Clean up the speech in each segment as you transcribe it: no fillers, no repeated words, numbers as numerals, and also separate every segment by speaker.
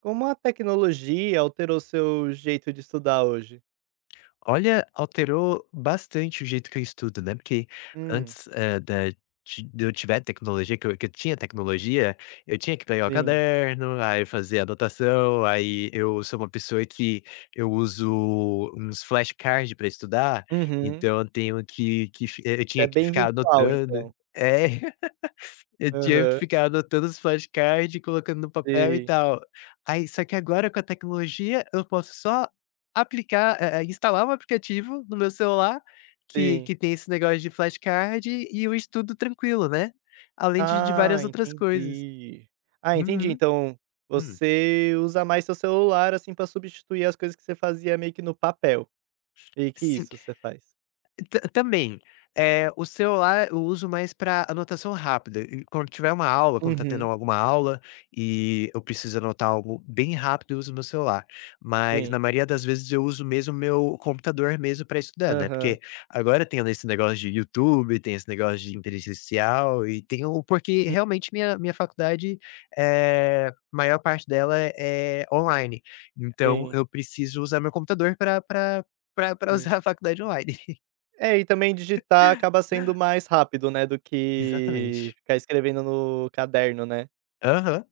Speaker 1: Como a tecnologia alterou seu jeito de estudar hoje?
Speaker 2: Olha, alterou bastante o jeito que eu estudo, né, porque
Speaker 1: Hum.
Speaker 2: antes, da ti de eu tiver tecnologia, que eu tinha tecnologia, eu tinha que pegar o
Speaker 1: Sim.
Speaker 2: caderno, aí fazer anotação, aí eu sou uma pessoa que eu uso uns flashcards para estudar,
Speaker 1: Uhum.
Speaker 2: então eu tenho que eu tinha
Speaker 1: É
Speaker 2: que
Speaker 1: bem
Speaker 2: ficar
Speaker 1: visual,
Speaker 2: anotando.
Speaker 1: então.
Speaker 2: É. Eu tinha
Speaker 1: Aham.
Speaker 2: ficado anotando os flashcards colocando no papel e
Speaker 1: Sim,
Speaker 2: tal. Aí só que agora com a tecnologia, eu posso só aplicar, instalar um aplicativo no meu celular, que
Speaker 1: sim.
Speaker 2: tem esse negócio de flashcard e eu estudo tranquilo, né. Além de
Speaker 1: Ah,
Speaker 2: várias outras coisas.
Speaker 1: entendi. Ah, entendi.
Speaker 2: Uhum.
Speaker 1: Então,
Speaker 2: Hum.
Speaker 1: você usa mais seu celular, assim, pra substituir as coisas que você fazia meio que no papel. Meio que
Speaker 2: Sim.
Speaker 1: isso você faz.
Speaker 2: Ta também, o celular eu uso mais para anotação rápida, e quando tiver uma aula, quando tá tendo
Speaker 1: Uhum,
Speaker 2: alguma aula, e eu preciso anotar algo bem rápido, eu uso meu celular. Mas na
Speaker 1: sim.
Speaker 2: maioria das vezes eu uso mesmo meu computador mesmo para estudar, né,
Speaker 1: Aham.
Speaker 2: porque agora tem esse negócio de YouTube, tem esse negócio de inteligência artificial e tem o porque
Speaker 1: Hum.
Speaker 2: realmente minha faculdade, maior parte dela é online, então
Speaker 1: Sim,
Speaker 2: eu preciso usar meu computador para para pra pra
Speaker 1: sim.
Speaker 2: usar a faculdade online.
Speaker 1: É, e também digitar acaba sendo mais rápido, né, do que
Speaker 2: Exatamente.
Speaker 1: ficar escrevendo no caderno, né?
Speaker 2: Aham.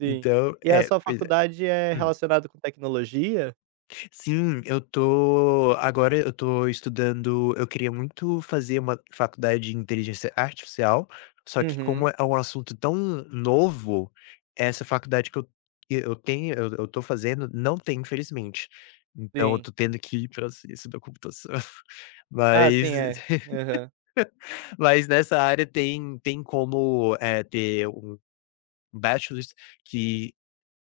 Speaker 1: Sim.
Speaker 2: Então
Speaker 1: E a
Speaker 2: é,
Speaker 1: sua
Speaker 2: pois é.
Speaker 1: faculdade é
Speaker 2: Hum.
Speaker 1: relacionado com tecnologia?
Speaker 2: Sim, eu tô estudando, eu queria muito fazer uma faculdade de inteligência artificial, só que como
Speaker 1: Uhum.
Speaker 2: é um assunto tão novo, essa faculdade que eu tenho eu tô fazendo não tem, infelizmente. Então eu
Speaker 1: Sim.
Speaker 2: tô tendo que ir para ciência da computação.
Speaker 1: Ah,
Speaker 2: Mas
Speaker 1: sim, é. Aham.
Speaker 2: mas nessa área tem como, ter um bachelors que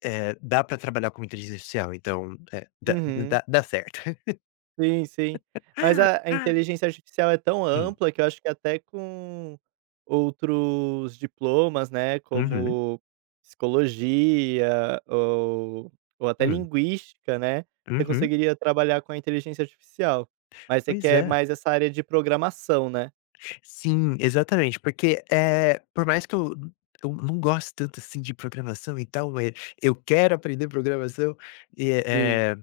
Speaker 2: Dá pra trabalhar com inteligência artificial, então, eh, dá
Speaker 1: Uhum.
Speaker 2: dá dá certo.
Speaker 1: Sim, sim. Mas a a inteligência artificial é tão
Speaker 2: Hum,
Speaker 1: ampla que eu acho que até com outros diplomas, né,
Speaker 2: uhum,
Speaker 1: como psicologia ou até
Speaker 2: hum,
Speaker 1: linguística, né, você
Speaker 2: uhum.
Speaker 1: conseguiria trabalhar com a inteligência artificial. Mas você
Speaker 2: Pois
Speaker 1: quer
Speaker 2: é.
Speaker 1: mais essa área de programação, né?
Speaker 2: Sim, exatamente, porque, por mais que eu não gosto tanto, assim, de programação e tal, eu quero aprender programação e,
Speaker 1: Sim.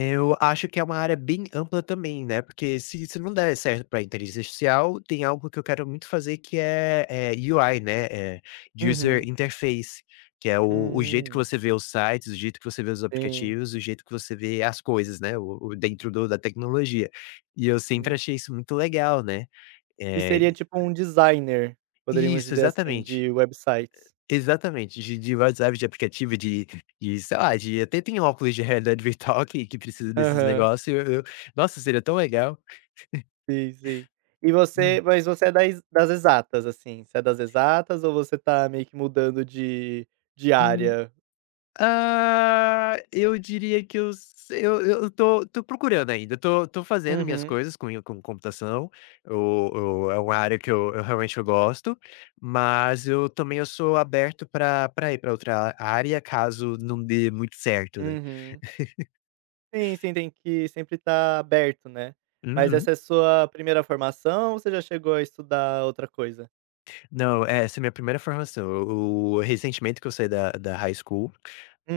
Speaker 2: eu acho que é uma área bem ampla também, né, porque se não der certo pra inteligência artificial, tem algo que eu quero muito fazer que é UI, né, User
Speaker 1: Uhum.
Speaker 2: Interface, que é o jeito que
Speaker 1: Hum.
Speaker 2: você vê os sites, o jeito que você vê os
Speaker 1: Sim.
Speaker 2: aplicativos, o jeito que você vê as coisas, né, o dentro do da tecnologia. E eu sempre
Speaker 1: Hum.
Speaker 2: achei isso muito legal, né.
Speaker 1: E
Speaker 2: Eh,
Speaker 1: seria tipo um designer, poderíamos
Speaker 2: isso,
Speaker 1: dizer assim,
Speaker 2: exatamente.
Speaker 1: de websites.
Speaker 2: Exatamente, de WhatsApp, de aplicativo, de sei lá, de até tem óculos de realidade virtual que precisa desses
Speaker 1: Aham.
Speaker 2: negócios. Eu Nossa, seria tão legal.
Speaker 1: Sim, sim. E
Speaker 2: Hum.
Speaker 1: você mas você é das exatas, assim, você é das exatas ou você tá meio que mudando de
Speaker 2: Hum,
Speaker 1: área?
Speaker 2: ah, eu diria que eu se eu eu tô tô procurando ainda, tô fazendo minhas
Speaker 1: Uhum,
Speaker 2: coisas com computação, eu é uma área que eu realmente eu gosto, mas eu também eu sou aberto para pra ir para outra área, caso não dê muito certo, né.
Speaker 1: uhum. Sim, sim, tem que sempre estar aberto, né. Mas
Speaker 2: Uhum.
Speaker 1: essa é sua primeira formação ou você já chegou a estudar outra coisa?
Speaker 2: Não, é, essa é a minha primeira formação. O Recentemente que eu saí da high school,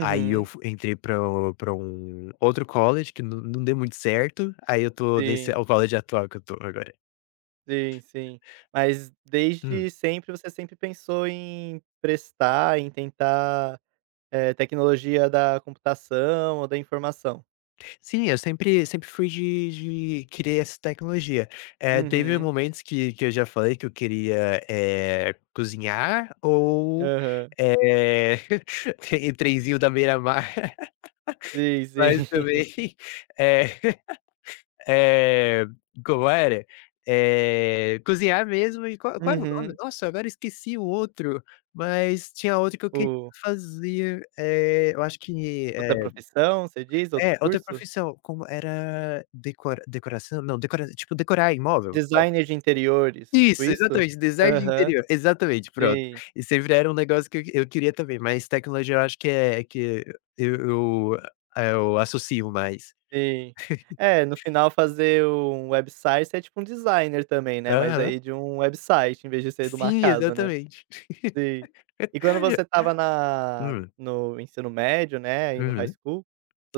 Speaker 2: aí eu fu entrei pra o pra um outro college que não deu muito certo, aí eu tô nesse é
Speaker 1: Sim,
Speaker 2: o college atual que eu tô agora.
Speaker 1: sim, sim. Mas
Speaker 2: Hum.
Speaker 1: desde sempre você sempre pensou em prestar, em tentar. É, tecnologia da computação ou da informação.
Speaker 2: Sim, eu sempre fui de querer essa tecnologia. Teve
Speaker 1: Uhum.
Speaker 2: momentos que eu já falei que eu queria, é cozinhar ou,
Speaker 1: Aham.
Speaker 2: eh, trenzinho da beira-mar,
Speaker 1: Sim, sim.
Speaker 2: mas também, é Eh, como era? Cozinhar mesmo e qual era o nome?
Speaker 1: Uhum.
Speaker 2: Nossa, agora esqueci o outro, mas tinha outro que eu queria
Speaker 1: O
Speaker 2: fazer, eu acho que
Speaker 1: Outra
Speaker 2: é
Speaker 1: profissão, você diz? Outro
Speaker 2: é, outra
Speaker 1: curso?
Speaker 2: profissão, como era decoração? Não, decora tipo, decorar imóvel, tal.
Speaker 1: Designer de interiores, tipo
Speaker 2: Isso,
Speaker 1: isso?
Speaker 2: exatamente, design de
Speaker 1: Aham.
Speaker 2: interior, exatamente, pronto.
Speaker 1: Sim,
Speaker 2: E sempre era um negócio que eu queria também, mas tecnologia eu acho que é que eu eu eu associo mais.
Speaker 1: sim. É, no final fazer um website, você é tipo um designer também, né, mas
Speaker 2: Aham.
Speaker 1: aí de um website, em vez de ser de uma
Speaker 2: Sim,
Speaker 1: casa, né.
Speaker 2: exatamente.
Speaker 1: Sim. E quando você estava na
Speaker 2: Hum.
Speaker 1: no ensino médio, né, e no high
Speaker 2: Uhum.
Speaker 1: school,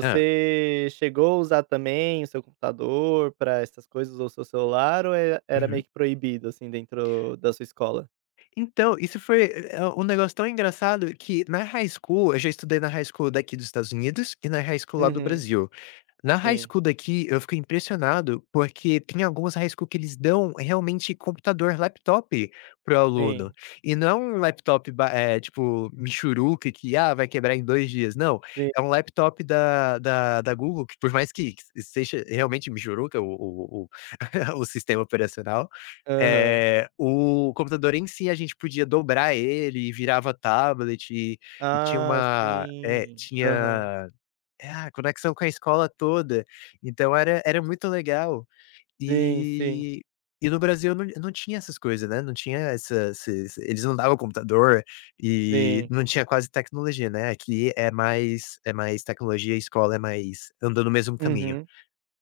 Speaker 2: Hã.
Speaker 1: chegou a usar também o seu computador para essas coisas ou seu celular ou era meio
Speaker 2: Uhum.
Speaker 1: que proibido, assim, dentro da sua escola?
Speaker 2: Então, isso foi, um negócio tão engraçado que na high school eu já estudei na high school daqui dos Estados Unidos e na high school lá do
Speaker 1: Uhum.
Speaker 2: Brasil. Na high
Speaker 1: Sim,
Speaker 2: school daqui, eu fiquei impressionado, porque tem algumas high school que eles dão realmente computador, laptop pro aluno.
Speaker 1: sim,
Speaker 2: E não é um laptop tipo, michuruca que, ah, vai quebrar em 2 dias, não.
Speaker 1: sim.
Speaker 2: É um laptop da Google que por mais que seja realmente michuruca o o sistema operacional.
Speaker 1: Aham.
Speaker 2: O computador em si, a gente podia dobrar ele e virava tablet e tinha
Speaker 1: Ah,
Speaker 2: uma
Speaker 1: sim. Aham.
Speaker 2: conexão com a escola toda, então era era muito legal.
Speaker 1: Sim, sim,
Speaker 2: E no Brasil não tinha essas coisas, né, não tinha essa esses eles não davam computador e
Speaker 1: sim.
Speaker 2: não tinha quase tecnologia, né, aqui é mais tecnologia, escola é mais andando o mesmo caminho.
Speaker 1: Uhum.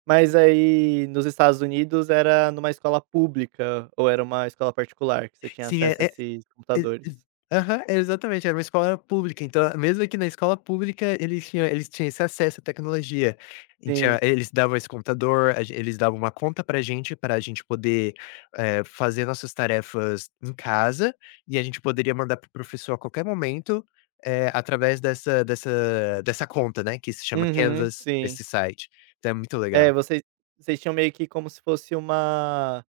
Speaker 1: Mas aí nos Estados Unidos era numa escola pública ou era uma escola particular que você tinha
Speaker 2: Sim, é
Speaker 1: acesso a
Speaker 2: é
Speaker 1: esses
Speaker 2: E
Speaker 1: computadores?
Speaker 2: e aham, Exatamente, era uma escola pública, então mesmo aqui na escola pública eles tinham esse acesso à tecnologia, e tinha
Speaker 1: Sim.
Speaker 2: eles davam uma conta pra gente poder, fazer nossas tarefas em casa, e a gente poderia mandar para o professor a qualquer momento, através dessa conta, né, que se chama
Speaker 1: Uhum,
Speaker 2: Canvas,
Speaker 1: sim.
Speaker 2: esse site. Então é muito
Speaker 1: É,
Speaker 2: legal.
Speaker 1: vocês tinham meio que como se fosse uma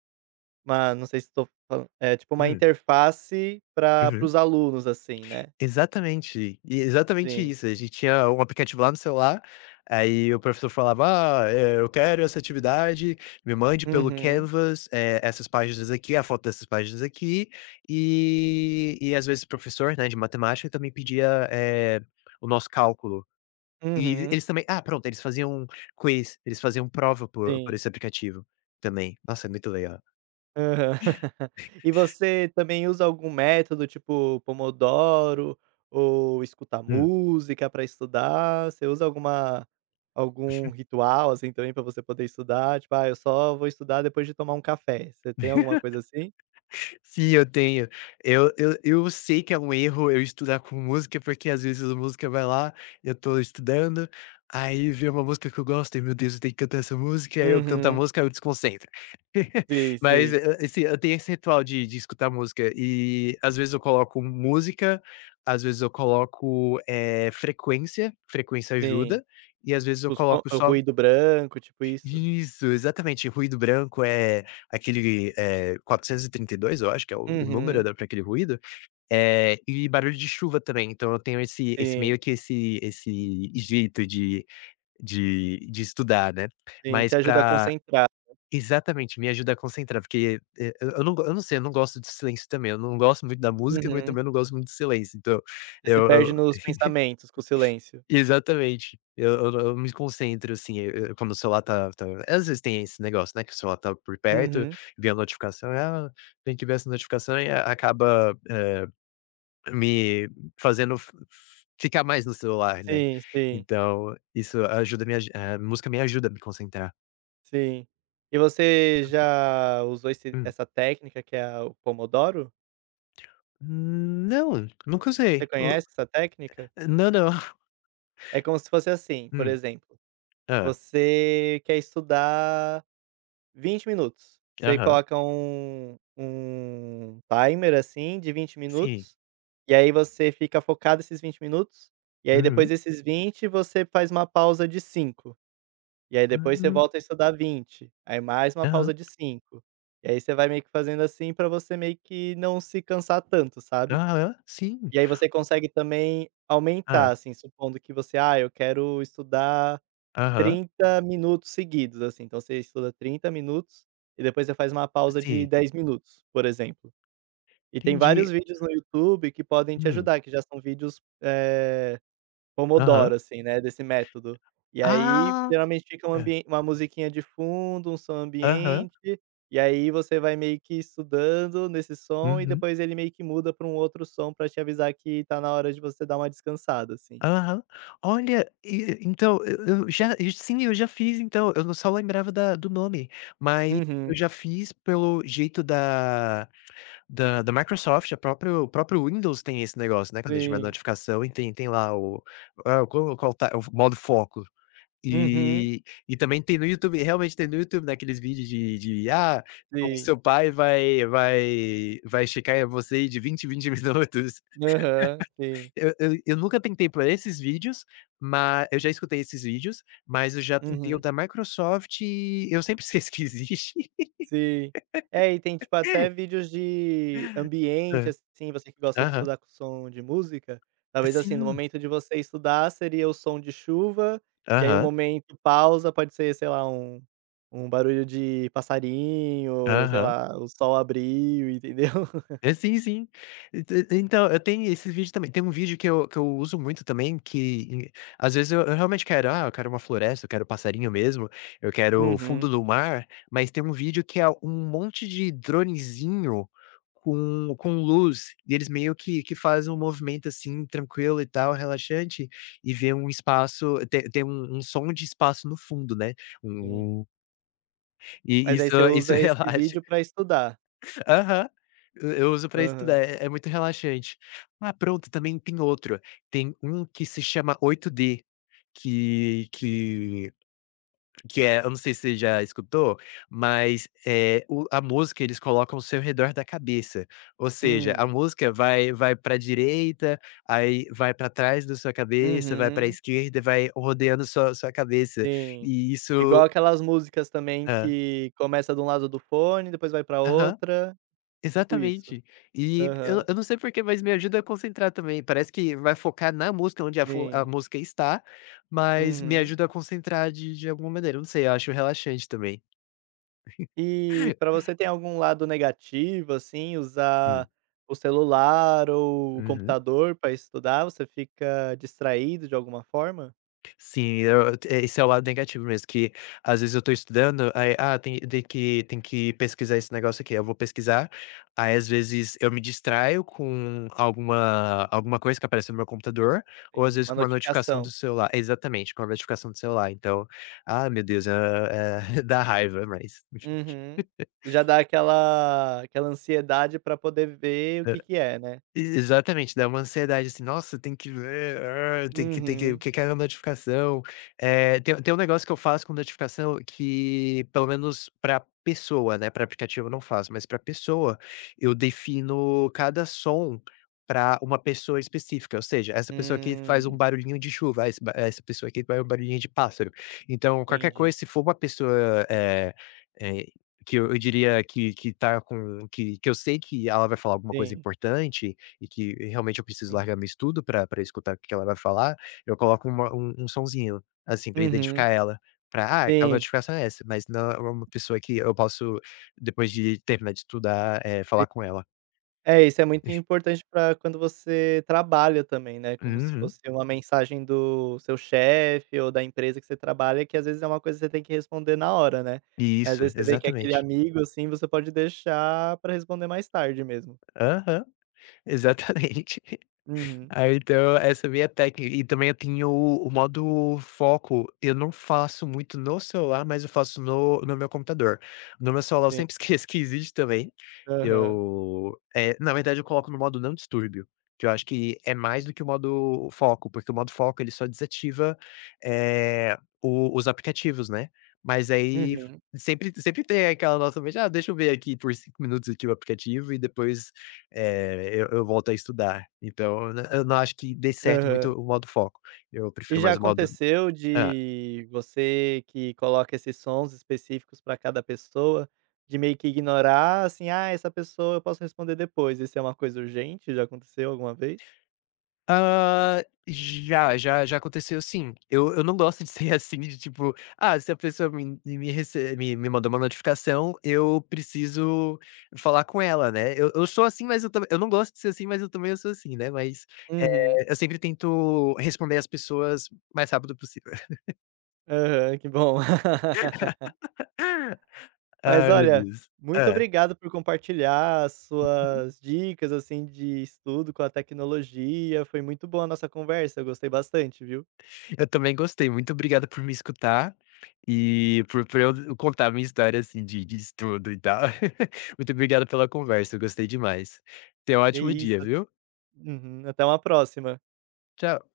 Speaker 1: uma não sei se estou falando é, tipo uma
Speaker 2: Hum,
Speaker 1: interface pra para
Speaker 2: uhum.
Speaker 1: os alunos, assim, né?
Speaker 2: Exatamente, exatamente
Speaker 1: Sim.
Speaker 2: isso. A gente tinha um aplicativo lá no celular, aí o professor falava: "Ah, eh, eu quero essa atividade, me mande pelo
Speaker 1: Uhum,
Speaker 2: Canvas, eh, essas páginas aqui, a foto dessas páginas aqui", e às vezes o professor, né, de matemática também pedia, eh, o nosso cálculo. E
Speaker 1: uhum,
Speaker 2: eles também ah, pronto, eles faziam quiz, eles faziam prova por
Speaker 1: sim.
Speaker 2: esse aplicativo também. Nossa, é muito legal.
Speaker 1: Aham. E você também usa algum método, tipo Pomodoro ou escutar música para estudar? Você usa algum ritual, assim, também para você poder estudar? Tipo: "Ah, eu só vou estudar depois de tomar um café". Você tem alguma
Speaker 2: Hum.
Speaker 1: coisa assim?
Speaker 2: Sim, eu tenho. Eu sei que é um erro eu estudar com música, porque às vezes a música vai lá, eu tô estudando, aí vem uma música que eu gosto e: "Meu Deus, eu tenho que cantar essa música", aí eu canto a
Speaker 1: Uhum.
Speaker 2: música, aí eu desconcentro.
Speaker 1: Sei,
Speaker 2: Mas,
Speaker 1: sei.
Speaker 2: assim, eu tenho esse ritual de escutar música e às vezes eu coloco música, às vezes eu coloco, frequência, frequência
Speaker 1: Sim.
Speaker 2: ajuda, e às vezes eu
Speaker 1: Tipo som,
Speaker 2: coloco
Speaker 1: o
Speaker 2: só
Speaker 1: ruído branco, tipo isso?
Speaker 2: isso, exatamente. Ruído branco é aquele, é, 432, eu acho que é o número,
Speaker 1: Uhum.
Speaker 2: né, para aquele ruído, e barulho de chuva também. Então eu tenho esse esse meio
Speaker 1: Sim,
Speaker 2: que esse esse jeito de estudar, né.
Speaker 1: sim,
Speaker 2: Mas
Speaker 1: te ajuda a
Speaker 2: para
Speaker 1: concentrar.
Speaker 2: Exatamente, me ajuda a concentrar, porque, eu não sei, eu não gosto de silêncio também. Eu não gosto muito da música, mas
Speaker 1: Uhum.
Speaker 2: também eu não gosto muito de silêncio. Então
Speaker 1: Você se perde
Speaker 2: eu
Speaker 1: nos pensamentos com o silêncio.
Speaker 2: Exatamente. Eu me concentro, assim, quando o celular tá às vezes tem esse negócio, né, que o celular tá por perto,
Speaker 1: Uhum.
Speaker 2: vem a notificação, "Ah, tem que ver essa notificação", e a acaba, me fazendo f f ficar mais no celular, né.
Speaker 1: Sim, sim,
Speaker 2: Então, isso ajuda me aju a música me ajuda a me concentrar.
Speaker 1: sim. E você já usou esse
Speaker 2: Hum.
Speaker 1: essa técnica que é a o pomodoro?
Speaker 2: Não, nunca
Speaker 1: Você
Speaker 2: usei. O
Speaker 1: conhece essa técnica?
Speaker 2: não, não.
Speaker 1: É como se fosse assim, por
Speaker 2: Hum.
Speaker 1: exemplo,
Speaker 2: Ah.
Speaker 1: você quer estudar 20 minutos. Você
Speaker 2: Aham.
Speaker 1: coloca um timer, assim, de vinte
Speaker 2: Sim.
Speaker 1: minutos, e aí você fica focado esses 20 minutos, e aí depois
Speaker 2: Uhum.
Speaker 1: desses vinte você faz uma pausa de 5 e aí depois você
Speaker 2: Hum.
Speaker 1: volta a estudar 20 aí mais uma
Speaker 2: Aham.
Speaker 1: pausa de 5 e aí você vai meio que fazendo assim pra você meio que não se cansar tanto, sabe.
Speaker 2: Aham. Sim.
Speaker 1: E aí você consegue também aumentar,
Speaker 2: Ah.
Speaker 1: assim, supondo que você: "Ah, eu quero estudar"
Speaker 2: Aham.
Speaker 1: 30 minutos seguidos, assim, então você estuda 30 minutos e depois você faz uma pausa de
Speaker 2: Sim.
Speaker 1: 10 minutos, por exemplo. E tem vários
Speaker 2: Entendi.
Speaker 1: vídeos no YouTube que podem te
Speaker 2: Hum.
Speaker 1: ajudar, que já são vídeos,
Speaker 2: Aham.
Speaker 1: pomodoro, assim, né, desse método. E aí,
Speaker 2: Ah!
Speaker 1: geralmente fica um
Speaker 2: É.
Speaker 1: ambien uma musiquinha de fundo, um som
Speaker 2: Aham.
Speaker 1: ambiente, e aí você vai meio que estudando nesse som e
Speaker 2: Uhum.
Speaker 1: depois ele meio que muda para um outro som para te avisar que tá na hora de você dar uma descansada, assim.
Speaker 2: Aham. Olha, e então eu já sim, eu já fiz então, eu só lembrava da do nome, mas eu
Speaker 1: Uhum.
Speaker 2: já fiz pelo jeito da Microsoft, a próprio o próprio Windows tem esse negócio, né, quando a gente vai
Speaker 1: Sim.
Speaker 2: notificação e tem lá o ah, qual tá o modo foco.
Speaker 1: Uhum.
Speaker 2: E também tem no YouTube, realmente tem no YouTube, naqueles vídeos de ah, o
Speaker 1: Sim.
Speaker 2: seu pai vai checar você de 20 em 20 minutos.
Speaker 1: Aham, sim.
Speaker 2: Eu nunca tentei pra esses vídeos, mas eu já escutei esses vídeos, mas eu já tentei o
Speaker 1: Uhum,
Speaker 2: da Microsoft e eu sempre esqueço que existe.
Speaker 1: sim. É, e tem, tipo, até vídeos de ambiente,
Speaker 2: Ah.
Speaker 1: assim, você que gosta de
Speaker 2: Aham.
Speaker 1: estudar com som de música, talvez, assim, no
Speaker 2: Sim.
Speaker 1: momento de você estudar seria o som de chuva, e aí o
Speaker 2: Aham,
Speaker 1: momento pausa pode ser, sei lá, um barulho de passarinho, sei
Speaker 2: aham.
Speaker 1: lá, o sol abriu, entendeu?
Speaker 2: É, sim, sim. E então, eu tenho esses vídeos também. Tem um vídeo que eu uso muito também que em às vezes eu realmente quero, ah, eu quero uma floresta, eu quero passarinho mesmo, eu quero fundo
Speaker 1: Uhum,
Speaker 2: do mar, mas tem um vídeo que é um monte de dronezinho com luz, e eles meio que fazem um movimento, assim, tranquilo e tal, relaxante, e vê um espaço, tem tem um som de espaço no fundo, né,
Speaker 1: sim.
Speaker 2: um um
Speaker 1: Mas aí
Speaker 2: isso
Speaker 1: você usa esse
Speaker 2: relaxa.
Speaker 1: vídeo pra estudar.
Speaker 2: Aham. Eu uso pra estudar,
Speaker 1: Aham.
Speaker 2: é é muito relaxante. Ah, pronto, também tem outro. Tem um que se chama 8D que que que é eu não sei se você já escutou, mas, eh, o a música eles colocam ao seu redor da cabeça, ou seja, a
Speaker 1: Hum.
Speaker 2: música vai pra direita, aí vai pra trás da sua cabeça, vai pra
Speaker 1: Uhum.
Speaker 2: esquerda e vai rodeando sua cabeça,
Speaker 1: Sim.
Speaker 2: e
Speaker 1: Igual
Speaker 2: isso
Speaker 1: aquelas músicas também
Speaker 2: hã.
Speaker 1: que começa de um lado do fone, depois vai pra
Speaker 2: Aham.
Speaker 1: outra, tipo isso.
Speaker 2: Exatamente. E eu
Speaker 1: Aham.
Speaker 2: eu não sei porquê, mas me ajuda a concentrar também, parece que vai focar na música, onde a
Speaker 1: Sim.
Speaker 2: música está, mas me
Speaker 1: Uhum.
Speaker 2: ajuda a concentrar de alguma maneira, eu não sei, eu acho relaxante também.
Speaker 1: E pra você tem algum lado negativo, assim,
Speaker 2: Hum,
Speaker 1: usar o celular ou o
Speaker 2: uhum.
Speaker 1: computador pra estudar? Você fica distraído de alguma forma?
Speaker 2: Sim, esse é o lado negativo mesmo, que às vezes eu tô estudando, aí, ah, tem que pesquisar esse negócio aqui, eu vou pesquisar, aí às vezes eu me distraio com alguma coisa que aparece no meu computador, ou às
Speaker 1: Sim,
Speaker 2: vezes
Speaker 1: uma
Speaker 2: com uma notificação do
Speaker 1: notificação.
Speaker 2: celular, exatamente, com a notificação do celular, então, ah, meu Deus, dá raiva, mas
Speaker 1: Uhum. Já dá aquela ansiedade pra poder ver o que que é, né?
Speaker 2: Exatamente, dá uma ansiedade, assim: "Nossa, tem que ver, ah, tem que o
Speaker 1: Uhum.
Speaker 2: que que é a notificação?". Tem um negócio que eu faço com notificação que, pelo menos para pessoa, né, para aplicativo eu não faço, mas para pessoa, eu defino cada som para uma pessoa específica, ou seja, essa pessoa aqui faz um
Speaker 1: Hum,
Speaker 2: barulhinho de chuva, essa pessoa aqui faz um barulhinho de pássaro. Então, qualquer
Speaker 1: entendi.
Speaker 2: coisa, se for uma pessoa, eh, que eu diria que tá com que eu sei que ela vai falar alguma coisa
Speaker 1: Sim,
Speaker 2: importante, e que realmente eu preciso
Speaker 1: sim.
Speaker 2: largar meu estudo para escutar o que que ela vai falar, eu coloco uma um um sonzinho, assim, pra
Speaker 1: Uhum.
Speaker 2: identificar ela, pra: "Ah, a
Speaker 1: Sim,
Speaker 2: notificação é essa", mas não é uma pessoa que eu posso, depois de terminar de estudar, falar
Speaker 1: sim.
Speaker 2: com ela.
Speaker 1: É, isso é muito importante para quando você trabalha também, né, como se
Speaker 2: Uhum.
Speaker 1: fosse uma mensagem do seu chefe ou da empresa que você trabalha, que às vezes é uma coisa que você tem que responder na hora, né. Mas às
Speaker 2: Isso,
Speaker 1: vezes você vê que é aquele
Speaker 2: exatamente.
Speaker 1: amigo, assim, você pode deixar para responder mais tarde mesmo.
Speaker 2: Aham, exatamente.
Speaker 1: Uhum.
Speaker 2: Aí então, essa é a minha técnica. E também eu tenho o modo foco. Eu não faço muito no celular, mas eu faço no meu computador. No meu celular eu
Speaker 1: Sim.
Speaker 2: sempre esqueço que existe também.
Speaker 1: Aham.
Speaker 2: Eu, na verdade eu coloco no modo não distúrbio, que eu acho que é mais do que o modo foco, porque o modo foco ele só desativa, eh, o os aplicativos, né. Mas aí
Speaker 1: Uhum.
Speaker 2: sempre tem aquela nossa mente: "Ah, deixa eu ver aqui por 5 minutos aqui o aplicativo e depois eu volto a estudar", então eu não acho que dê certo muito
Speaker 1: Aham.
Speaker 2: o modo foco, eu
Speaker 1: E
Speaker 2: prefiro
Speaker 1: já
Speaker 2: mais o modo
Speaker 1: aconteceu
Speaker 2: hã.
Speaker 1: de você que coloca esses sons específicos para cada pessoa, de meio que ignorar, assim: "Ah, essa pessoa eu posso responder depois", isso é uma coisa urgente? Já aconteceu alguma vez?
Speaker 2: Hã, já, já já aconteceu, sim. Eu não gosto de ser assim, de tipo, ah, se a pessoa me me rece me me mandou uma notificação, eu preciso falar com ela, né. Eu sou assim, mas eu também eu não gosto de ser assim, mas eu também sou assim, né, mas,
Speaker 1: Uhum.
Speaker 2: eu sempre tento responder as pessoas o mais rápido possível.
Speaker 1: Aham, que bom. Mas
Speaker 2: Ai, meu
Speaker 1: olha,
Speaker 2: Deus.
Speaker 1: muito
Speaker 2: Hã.
Speaker 1: obrigado por compartilhar as suas dicas, assim, de estudo com a tecnologia, foi muito boa a nossa conversa, eu gostei bastante, viu.
Speaker 2: Eu também gostei, muito obrigado por me escutar e por eu contar a minha história, assim, de estudo e tal. Muito obrigado pela conversa, eu gostei demais. Tenha um
Speaker 1: Que
Speaker 2: ótimo
Speaker 1: isso.
Speaker 2: dia, viu.
Speaker 1: Uhum, até uma próxima.
Speaker 2: Tchau.